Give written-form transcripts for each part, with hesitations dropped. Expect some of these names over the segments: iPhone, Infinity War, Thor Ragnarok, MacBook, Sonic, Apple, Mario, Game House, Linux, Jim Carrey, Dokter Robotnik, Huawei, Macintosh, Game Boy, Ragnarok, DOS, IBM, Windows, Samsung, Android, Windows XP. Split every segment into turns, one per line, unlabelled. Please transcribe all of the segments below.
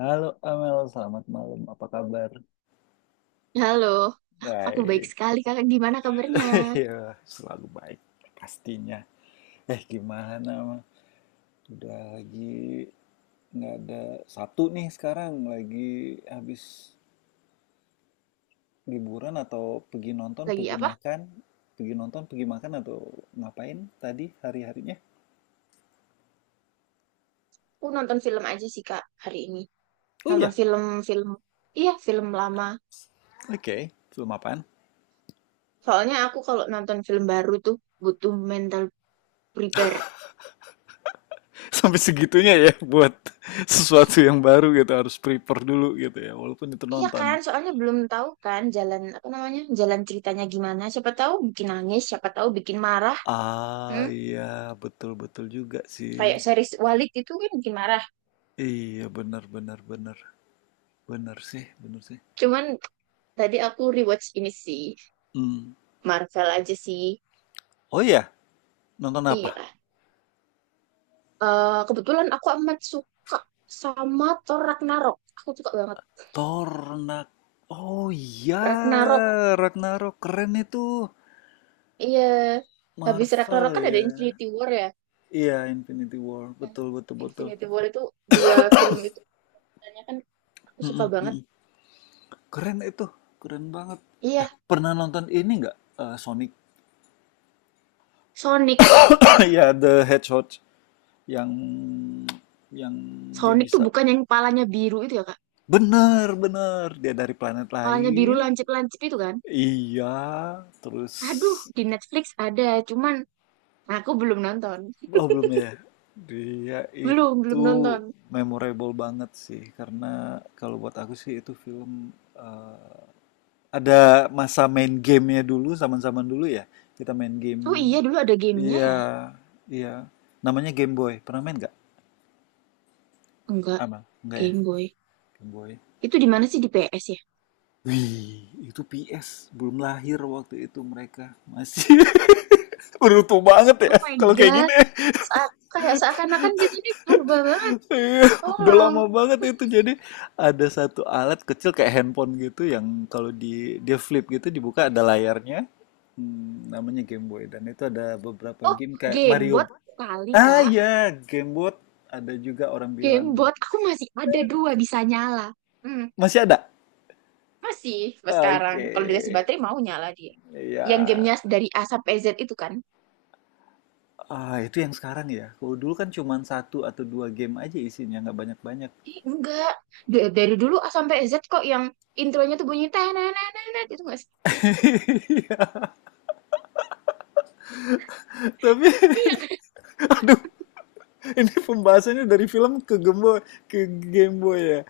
Halo Amel, selamat malam. Apa kabar?
Halo, aku baik
Baik,
sekali kakak. Gimana kabarnya?
ya selalu baik pastinya. Gimana mah? Udah lagi nggak ada Sabtu nih sekarang lagi habis liburan atau pergi nonton,
Lagi
pergi
apa?
makan, pergi nonton, pergi makan atau ngapain tadi hari-harinya?
Aku nonton film aja sih kak hari ini.
Oh
Nonton
iya,
film-film, iya film lama.
oke. Film apaan?
Soalnya aku kalau nonton film baru tuh butuh mental prepare.
Sampai segitunya ya buat
I-
sesuatu yang baru gitu harus prepare dulu gitu ya, walaupun itu
Iya
nonton.
kan, soalnya belum tahu kan jalan apa namanya, jalan ceritanya gimana. Siapa tahu bikin nangis, siapa tahu bikin marah.
Ah,
Hmm?
iya, betul betul juga sih.
Kayak series Walid itu kan bikin marah.
Iya, benar benar benar. Benar sih, benar sih.
Cuman tadi aku rewatch ini sih,
Hmm.
Marvel aja sih.
Oh iya, nonton apa?
Iya. Eh, kebetulan aku amat suka sama Thor Ragnarok. Aku suka banget
Tornak. Oh iya,
Ragnarok.
Ragnarok keren itu.
Iya, habis
Marvel
Ragnarok kan ada
ya.
Infinity War ya.
Iya, Infinity War.
Nah,
Betul betul betul.
Infinity War itu dua film itu sebenarnya kan aku suka
Mm-mm,
banget.
mm-mm. Keren itu. Keren banget.
Iya,
Pernah nonton ini nggak? Sonic.
Sonic.
Ya, The Hedgehog yang yang dia
Sonic tuh
bisa.
bukan yang kepalanya biru itu ya, Kak.
Bener, bener. Dia dari planet
Kepalanya biru
lain.
lancip-lancip itu kan.
Iya, terus
Aduh, di Netflix ada, cuman aku belum nonton.
oh belum ya. Dia
Belum, belum
itu
nonton.
memorable banget sih karena kalau buat aku sih itu film, eh, ada masa main gamenya dulu, zaman-zaman dulu ya. Kita main game.
Oh iya, dulu ada gamenya
Iya,
ya?
iya. Namanya Game Boy. Pernah main nggak?
Enggak,
Ama, nggak ya?
Game Boy.
Game Boy.
Itu di mana sih di PS ya?
Wih, itu PS. Belum lahir waktu itu mereka. Masih beruntung banget
Oh
ya
my
kalau kayak
God.
gini.
sa Kayak seakan-akan kita nih purba banget.
Udah
Tolong.
lama banget itu. Jadi ada satu alat kecil kayak handphone gitu yang kalau dia flip gitu dibuka ada layarnya. Hmm, namanya Game Boy dan itu ada beberapa
Oh,
game kayak Mario.
gamebot kali,
Ah
Kak.
ya, Game Boy ada juga orang bilang
Gamebot. Aku masih ada dua bisa nyala. Hmm,
masih ada.
masih sampai sekarang.
Oke.
Kalau dikasih baterai mau nyala dia. Yang gamenya
Ya,
dari A sampai Z itu kan.
ah, itu yang sekarang ya. Kalau dulu kan cuman satu atau dua game aja isinya, nggak banyak-banyak.
Eh, enggak. Dari dulu A sampai Z kok yang intronya tuh bunyi tananananan itu enggak sih?
Iya, tapi
Iya kan?
aduh, ini pembahasannya dari film ke Gembo ke Game Boy ya.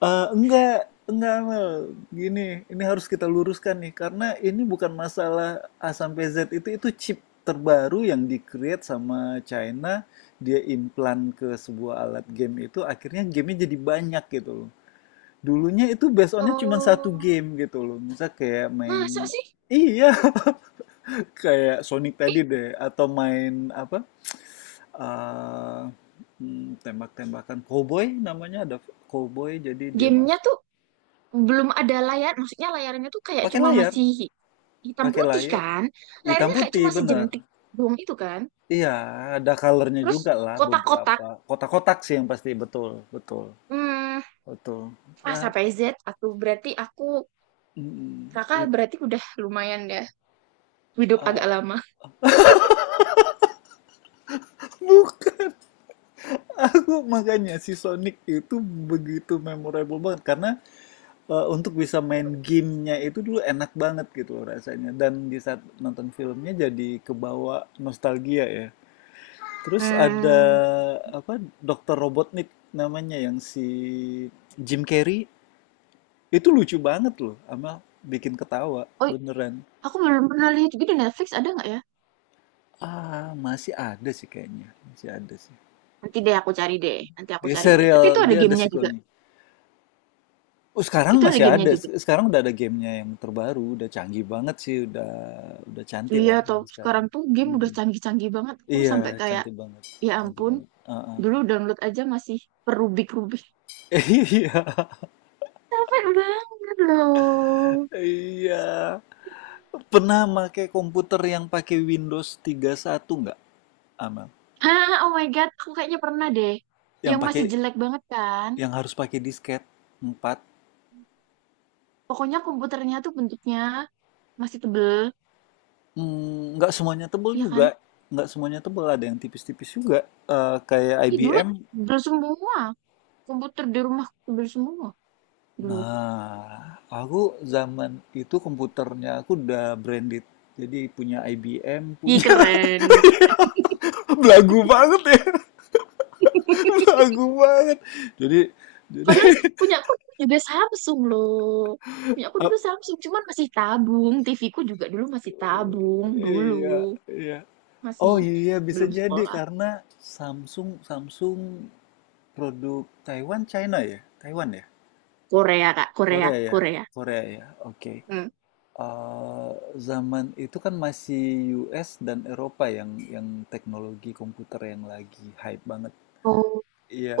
Eh, enggak, enggak Mel. Gini, ini harus kita luruskan nih karena ini bukan masalah A sampai Z, itu chip terbaru yang di-create sama China, dia implant ke sebuah alat game itu akhirnya gamenya jadi banyak gitu loh. Dulunya itu based onnya cuma satu
Oh,
game gitu loh. Misal kayak
masa
main
sih?
iya kayak Sonic
Ih,
tadi deh atau main apa? eh, Tembak-tembakan cowboy namanya, ada cowboy jadi dia
gamenya
mas
tuh belum ada layar. Maksudnya layarnya tuh kayak
pakai
cuma
layar,
masih hitam
pakai
putih
layar
kan,
hitam
layarnya kayak cuma
putih bener
sejentik doang itu kan,
iya, ada colornya
terus
juga lah
kotak-kotak.
beberapa kotak-kotak sih yang pasti, betul betul
Hmm,
betul.
A
Nah,
sampai Z, aku berarti aku
mm,
Raka
it-
berarti udah lumayan ya, hidup agak
ah,
lama.
bukan. Aku makanya si Sonic itu begitu memorable banget karena untuk bisa main gamenya itu dulu enak banget gitu loh rasanya dan di saat nonton filmnya jadi kebawa nostalgia ya. Terus ada
Hmm.
apa Dokter Robotnik namanya, yang si Jim Carrey, itu lucu banget loh sama bikin ketawa
Oh,
beneran.
aku belum pernah lihat juga, di Netflix ada nggak ya?
Ah masih ada sih kayaknya, masih ada sih.
Nanti deh aku cari deh, nanti aku
Dia
cari deh, tapi itu
serial,
ada
dia ada
gamenya juga.
sequelnya. Oh, sekarang
Itu ada
masih
gamenya
ada.
juga.
Sekarang udah ada gamenya yang terbaru, udah canggih banget sih, udah cantik
Iya,
lah
tau
yang sekarang.
sekarang tuh game udah
Mm.
canggih-canggih banget, aku
Iya,
sampai kayak
cantik banget,
ya
cantik
ampun,
banget. Uh-uh.
dulu download aja masih perubik-rubik,
Iya,
capek banget loh.
iya. Pernah pakai komputer yang pakai Windows 31 nggak, Amel?
Hah, oh my God, aku kayaknya pernah deh.
Yang
Yang
pakai,
masih jelek banget kan.
yang harus pakai disket 4.
Pokoknya komputernya tuh bentuknya masih tebel,
Mm, nggak semuanya tebal
iya kan?
juga, nggak semuanya tebal, ada yang tipis-tipis juga. Kayak
Ih, dulu
IBM.
tebel semua. Komputer di rumah tebel semua dulu.
Nah, aku zaman itu komputernya aku udah branded. Jadi punya IBM,
Ih,
punya
keren, keren.
belagu banget ya. Belagu banget. Jadi jadi
Padahal punya aku juga Samsung loh. Punya aku dulu
ap-
Samsung, cuman masih tabung. TV ku juga dulu masih tabung, dulu.
iya, iya. Oh
Masih
iya bisa
belum
jadi
sekolah.
karena Samsung Samsung produk Taiwan China ya? Taiwan ya?
Korea, Kak. Korea,
Korea ya?
Korea.
Korea ya. Oke.
Hmm.
Eh, Zaman itu kan masih US dan Eropa yang teknologi komputer yang lagi hype banget.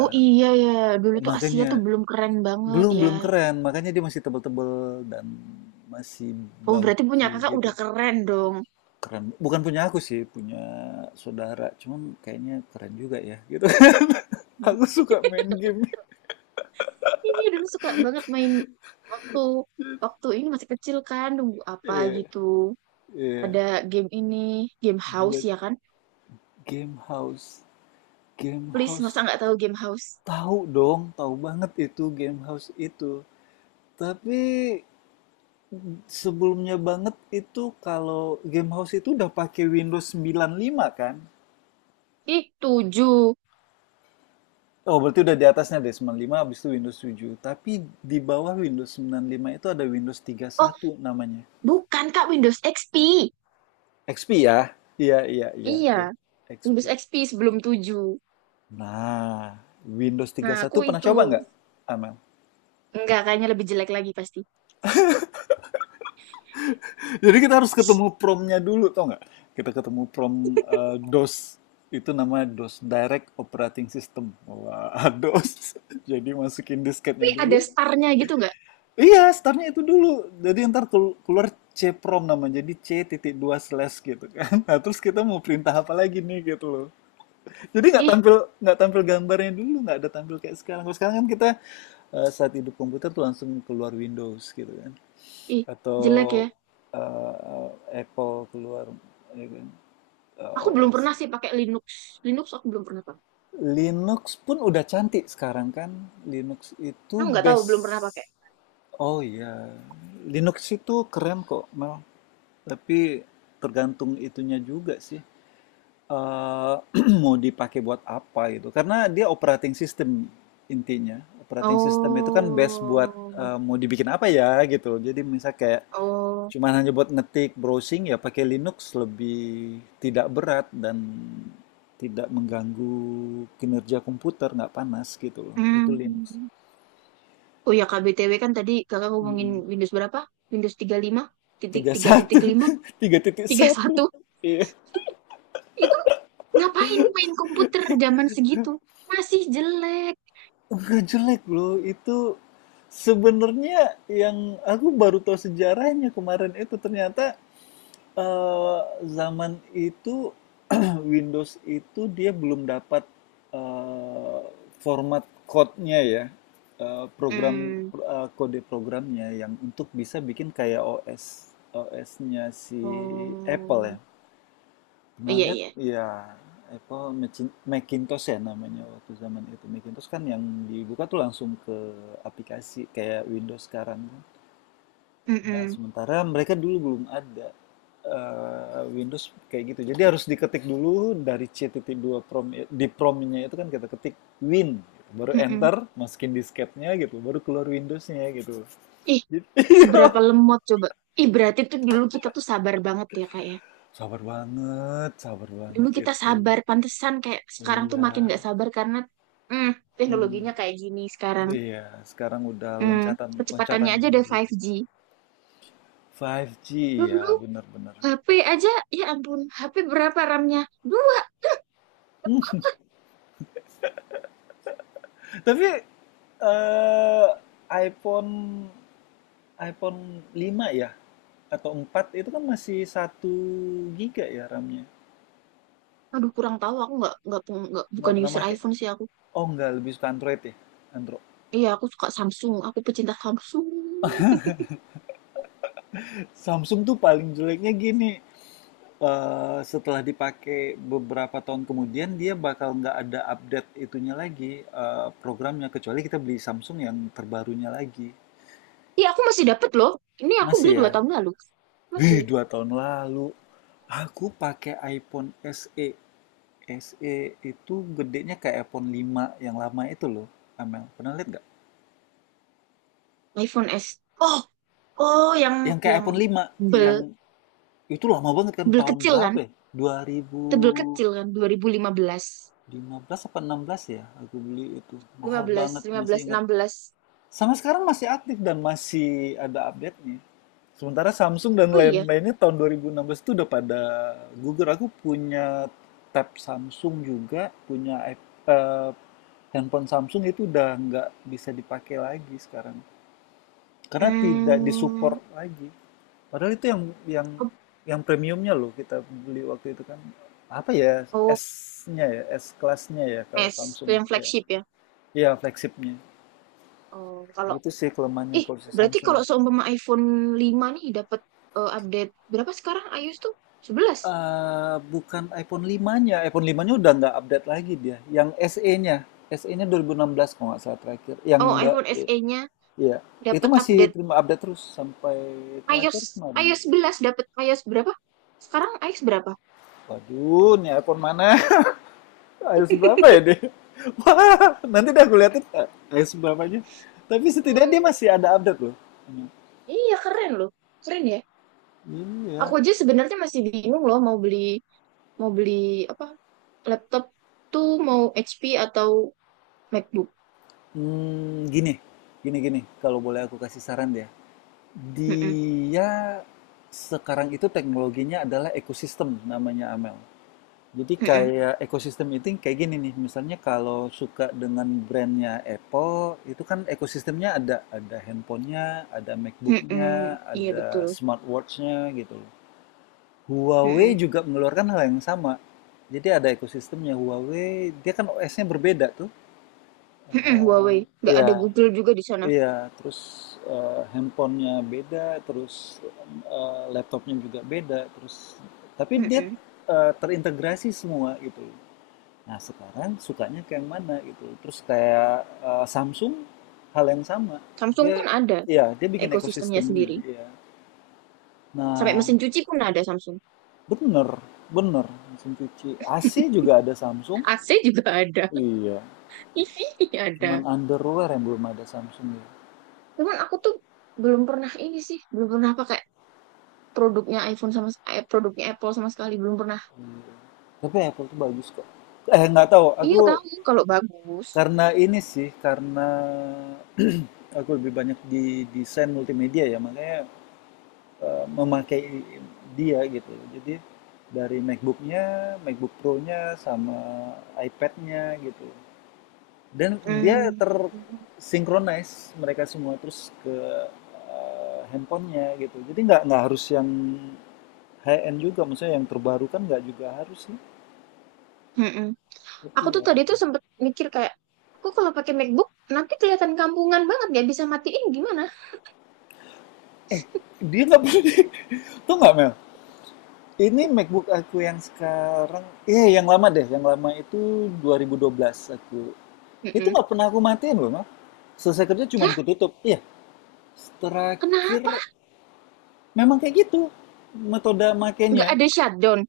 Oh iya ya, dulu tuh Asia
makanya
tuh belum keren banget
belum
ya.
belum keren, makanya dia masih tebel-tebel dan masih
Oh berarti punya
bagi
kakak
gitu.
udah keren dong.
Keren. Bukan punya aku sih, punya saudara. Cuman kayaknya keren juga ya gitu.
Hmm.
Aku suka main game.
Iya dulu suka banget main waktu waktu ini masih kecil kan, nunggu apa
Iya,
gitu.
iya.
Ada game ini, game house
Black
ya kan?
Game House. Game
Please masa
House.
nggak tahu game house?
Tahu dong, tahu banget itu Game House itu. Tapi sebelumnya banget itu kalau Game House itu udah pakai Windows 95 kan?
Ih tujuh.
Oh, berarti udah di atasnya deh, 95 habis itu Windows 7. Tapi di bawah Windows 95 itu ada Windows
Oh
31 namanya.
bukan kak, Windows XP.
XP ya? Iya, iya, iya,
Iya,
iya.
Windows
XP.
XP sebelum tujuh.
Nah, Windows
Nah aku
31 pernah
itu
coba nggak, Amel?
enggak, kayaknya lebih jelek lagi pasti.
Jadi kita harus ketemu promnya dulu, tau nggak? Kita ketemu prom eh, DOS. Itu namanya DOS Direct Operating System. Wah, DOS. Jadi masukin
Tapi
disketnya
ada
dulu.
starnya gitu nggak?
Iya, startnya itu dulu. Jadi ntar keluar CPROM nama, jadi C titik dua slash gitu kan. Nah, terus kita mau perintah apa lagi nih gitu loh. Jadi nggak
Ih,
tampil, gambarnya dulu, nggak ada tampil kayak sekarang. Kalau sekarang kan kita, saat hidup komputer tuh langsung keluar Windows gitu kan,
ih
atau
jelek ya.
eh, Apple keluar ya kan,
Aku belum
OS.
pernah sih pakai Linux. Linux aku belum pernah pakai.
Linux pun udah cantik sekarang kan. Linux itu
Aku nggak tahu, belum
base.
pernah pakai.
Oh iya, Linux itu keren kok, Mel. Tapi tergantung itunya juga sih. Eh, mau dipakai buat apa gitu. Karena dia operating system intinya. Operating system itu kan best buat,
Oh,
mau dibikin apa ya gitu. Jadi misal kayak
oh,
cuman hanya buat ngetik browsing ya pakai Linux lebih tidak berat dan tidak mengganggu kinerja komputer, nggak panas gitu loh. Itu Linux.
hmm. Oh ya KBTW, kan tadi kakak ngomongin Windows berapa? Windows 35
Tiga satu,
titik
tiga titik
3.5,
satu,
satu.
iya.
Itu ngapain main komputer zaman segitu? Masih jelek.
Nggak jelek loh itu sebenarnya, yang aku baru tahu sejarahnya kemarin itu ternyata eh, zaman itu Windows itu dia belum dapat, eh, format code-nya ya,
Hmm.
kode programnya yang untuk bisa bikin kayak OS-nya si Apple ya.
Oh,
Pernah
iya
lihat
iya.
ya Apple Macintosh ya namanya waktu zaman itu. Macintosh kan yang dibuka tuh langsung ke aplikasi kayak Windows sekarang kan. Nah,
Mm-mm.
sementara mereka dulu belum ada Windows kayak gitu. Jadi harus diketik dulu dari C T T dua prom, di promnya itu kan kita ketik Win gitu. Baru
Mm-mm.
enter, masukin disketnya gitu, baru keluar Windowsnya gitu.
Ih,
Jadi
seberapa lemot coba. Ih, berarti tuh dulu kita tuh sabar banget ya kak ya.
sabar
Dulu
banget
kita
itu.
sabar, pantesan kayak sekarang tuh makin
Iya.
nggak sabar karena mm,
Hmm.
teknologinya kayak gini sekarang.
Iya, sekarang udah
Mm,
loncatan
kecepatannya aja
loncatannya
udah
iya.
5G.
5G ya,
Dulu
benar-benar.
HP aja, ya ampun, HP berapa RAM-nya? Dua.
Tapi eh iPhone iPhone 5 ya atau 4 itu kan masih 1 GB ya RAM-nya.
Aduh, kurang tahu. Aku nggak
Nggak
bukan
pernah
user
make.
iPhone sih aku.
Oh, nggak lebih suka Android ya. Android.
Iya, aku suka Samsung. Aku pecinta Samsung.
Samsung tuh paling jeleknya gini, setelah dipakai beberapa tahun kemudian dia bakal nggak ada update itunya lagi, programnya, kecuali kita beli Samsung yang terbarunya lagi.
Iya, aku masih dapet loh. Ini aku
Masih
beli
ya?
2 tahun lalu.
Wih,
Masih
2 tahun lalu. Aku pakai iPhone SE. SE itu gedenya kayak iPhone 5 yang lama itu loh, Amel. Pernah lihat nggak?
iPhone S. Oh, oh, yang
Yang kayak iPhone
yang
lima, yang
bel
itu lama banget kan,
bel
tahun
kecil
berapa
kan?
ya?
Tebel kecil
2015
kan? 2015,
apa 16 ya aku beli itu.
lima, lima
Mahal
belas,
banget,
lima belas,
masih ingat.
enam belas.
Sama sekarang masih aktif dan masih ada update-nya. Sementara Samsung dan
Oh iya.
lain-lainnya tahun 2016 itu udah pada gugur. Aku punya tab Samsung juga, punya handphone Samsung, itu udah nggak bisa dipakai lagi sekarang. Karena tidak
Hmm,
disupport lagi. Padahal itu
oh,
yang premiumnya loh kita beli waktu itu kan. Apa ya
oh,
S-nya ya, S kelasnya ya kalau
S, itu
Samsung.
yang
Iya,
flagship ya.
iya, flagshipnya.
Oh, kalau
Itu sih kelemahannya
ih,
kalau si
berarti
Samsung.
kalau seumpama iPhone 5 nih dapat update berapa sekarang iOS tuh? 11.
Eh, bukan iPhone 5-nya. iPhone 5-nya udah nggak update lagi dia. Yang SE-nya. SE-nya 2016 kalau nggak salah terakhir. Yang
Oh,
Mbak,
iPhone SE-nya
iya. Itu
dapat
masih
update
terima update terus sampai
iOS
terakhir kemarin.
iOS 11 dapat iOS berapa? Sekarang iOS berapa?
Waduh, ini iPhone mana? iOS berapa ya dia? Wah, nanti dah aku liatin, iOS berapanya. Tapi setidaknya dia
Hmm,
masih ada update loh.
iya keren loh. Keren ya.
Ini ya.
Aku aja sebenarnya masih bingung loh mau beli apa? Laptop tuh mau HP atau MacBook.
Hmm, gini. Kalau boleh aku kasih saran ya.
Mm-mm,
Dia sekarang itu teknologinya adalah ekosistem namanya Amel. Jadi
mm-mm,
kayak ekosistem itu kayak gini nih, misalnya kalau suka dengan brandnya Apple, itu kan ekosistemnya ada handphonenya, ada
mm-mm.
MacBooknya,
Iya
ada
betul.
smartwatchnya gitu loh. Huawei
Mm-mm,
juga mengeluarkan hal yang sama. Jadi ada ekosistemnya Huawei, dia kan OS-nya berbeda tuh.
mm-mm,
Eh,
Huawei. Nggak
Iya,
ada Google juga di sana.
Iya, terus, handphone beda, terus, laptopnya juga beda, terus tapi dia,
Mm-mm.
terintegrasi semua gitu. Nah sekarang sukanya ke yang mana gitu, terus kayak, Samsung, hal yang sama.
Samsung
Dia
pun ada
ya dia bikin
ekosistemnya
ekosistemnya,
sendiri.
iya.
Sampai
Nah
mesin cuci pun ada Samsung.
bener bener, mesin cuci. AC juga ada Samsung.
AC juga ada.
Iya,
TV
cuman
ada.
underwear yang belum ada Samsung ya.
Cuman aku tuh belum pernah ini sih. Belum pernah pakai produknya iPhone sama produknya Apple sama sekali. Belum pernah.
Iya. Tapi Apple tuh bagus kok. Eh nggak tahu, aku.
Iya tahu kalau bagus.
Karena ini sih, karena aku lebih banyak di desain multimedia ya, makanya, memakai dia gitu. Jadi, dari MacBook-nya, MacBook Pro-nya, sama iPad-nya gitu. Dan dia
Hmm.
ter-synchronize mereka semua, terus ke, handphone-nya gitu. Jadi nggak harus yang high-end juga, maksudnya yang terbaru kan nggak juga harus sih.
Mm-mm.
Tapi
Aku tuh
ya
tadi
itu.
tuh sempet mikir kayak, aku kalau pakai MacBook nanti kelihatan kampungan banget, nggak bisa matiin gimana?
Eh, dia nggak pernah tuh nggak Mel, ini MacBook aku yang sekarang, eh yang lama deh, yang lama itu 2012 aku. Itu
Mm-mm.
nggak pernah aku matiin loh, Mak. Selesai kerja cuman
Hah?
aku tutup. Iya,
Kenapa?
terakhir memang kayak gitu metode
Nggak
makainya.
ada shutdown?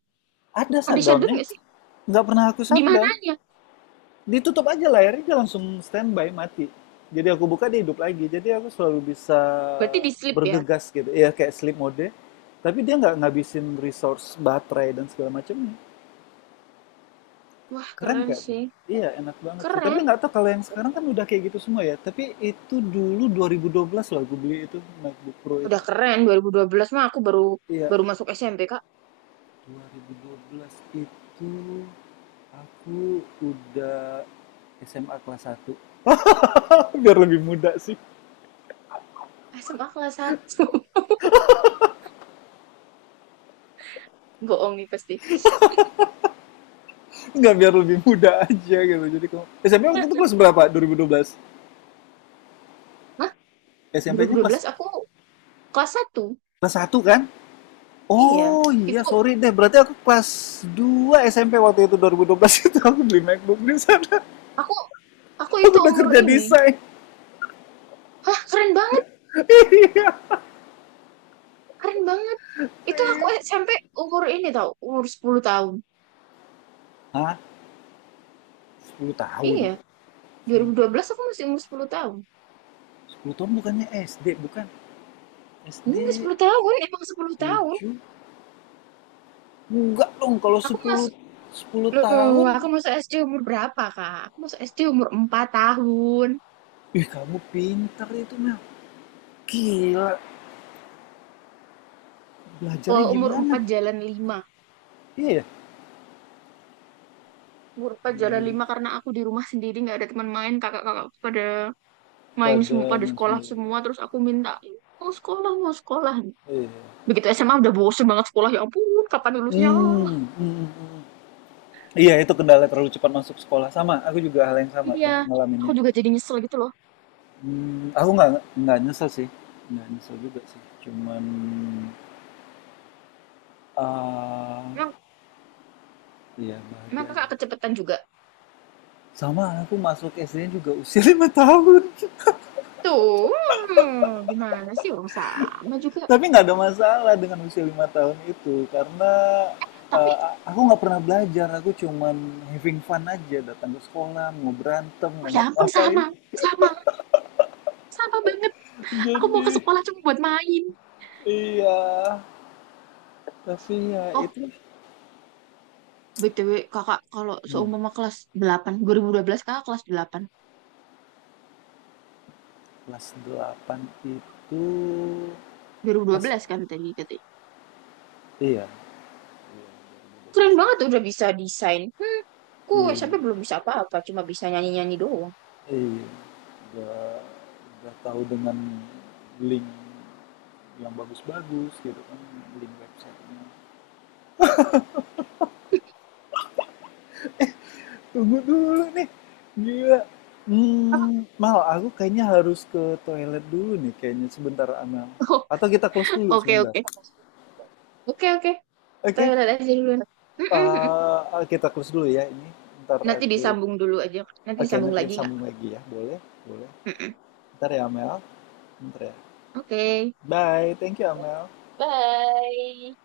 Ada
Ada shutdown
shutdownnya,
nggak sih?
nggak pernah aku
Di
shutdown.
mananya?
Ditutup aja layarnya, dia langsung standby, mati. Jadi aku buka, dia hidup lagi. Jadi aku selalu bisa
Berarti di sleep ya?
bergegas gitu. Iya kayak sleep mode, tapi dia nggak ngabisin resource baterai dan segala macamnya.
Wah,
Keren
keren
gak tuh?
sih.
Iya, enak banget sih. Tapi
Keren.
nggak tahu kalau yang sekarang kan udah kayak gitu semua ya. Tapi itu dulu 2012 loh aku beli itu MacBook Pro itu.
Udah keren. 2012 mah aku baru
Iya,
baru masuk SMP, Kak.
2012 itu aku udah SMA kelas satu. Biar lebih muda sih.
SMA kelas satu, bohong nih pasti.
Nggak, biar lebih muda aja gitu. Jadi kamu SMP waktu itu kelas berapa? 2012.
Hah?
SMP-nya kelas
2012 aku kelas satu.
Kelas 1 kan?
Iya.
Oh iya,
Itu
sorry deh. Berarti aku kelas 2 SMP waktu itu, 2012 itu aku beli MacBook di sana.
aku aku
Aku
itu
udah
umur
kerja
ini.
desain.
Hah, keren banget. Keren banget. Itu aku SMP umur ini tau. Umur 10 tahun.
Hah? Sepuluh tahun.
Iya.
SMP.
2012 aku masih umur 10 tahun.
10 tahun bukannya SD, bukan.
Enggak
SD
10 tahun, emang 10 tahun.
7? Enggak dong kalau
Aku
sepuluh,
masuk,
10 tahun.
loh, aku masuk SD umur berapa, Kak? Aku masuk SD umur 4 tahun.
Ih, kamu pinter itu, Mel. Gila,
Oh,
belajarnya
umur
gimana?
4 jalan lima.
Iya. Ya?
Umur 4 jalan
Di-
5 karena aku di rumah sendiri nggak ada teman main, kakak-kakak pada main
Pada
semua, pada sekolah
Mansumaya.
semua, terus aku minta mau sekolah, mau sekolah.
Iya.
Begitu SMA udah bosen banget sekolah, ya ampun, kapan lulusnya?
Hmm, hmm. Iya, itu kendala terlalu cepat masuk sekolah. Sama, aku juga hal yang sama
Iya,
tuh
aku
ngalaminnya.
juga jadi nyesel gitu loh.
Hmm, aku nggak nyesel sih, nggak nyesel juga sih. Cuman Eee,
Emang,
iya bahagia
emang kakak
aja.
kecepetan juga.
Sama anakku masuk SD-nya juga usia 5 tahun,
Tuh, hmm, gimana sih orang sama juga.
tapi nggak ada masalah dengan usia 5 tahun itu karena,
Tapi
eee, aku nggak pernah belajar, aku cuman having fun aja datang ke sekolah, mau berantem,
oh ya
mau
ampun,
ngapain.
sama, sama, sama banget. Aku mau ke
Jadi
sekolah cuma buat main.
iya, tapi ya
Oh,
itu
BTW kakak kalau
hmm,
seumpama kelas delapan, 2012, kakak kelas delapan
kelas 8 itu
dua ribu dua
pas,
belas kan tadi katanya.
iya,
Keren banget udah bisa desain. Hmm, ku
iya.
SMP belum bisa apa-apa, cuma bisa nyanyi-nyanyi doang.
eh udah udah tahu dengan link yang bagus-bagus gitu kan, link websitenya. Tunggu dulu nih, gila. Mmm, Mal, aku kayaknya harus ke toilet dulu nih kayaknya sebentar, Amel.
Oh,
Atau kita close dulu
oke
sebentar?
oke. Oke, oke.
Oke,
Toilet aja dulu. Mm-mm.
kita close dulu ya ini, ntar
Nanti
aku
disambung dulu aja. Nanti
oke
disambung
nanti
lagi
kita
nggak?
sambung lagi ya, boleh boleh.
Mm-mm.
Ntar ya, Amel, ntar ya.
Oke.
Bye, thank you, Amel.
Bye.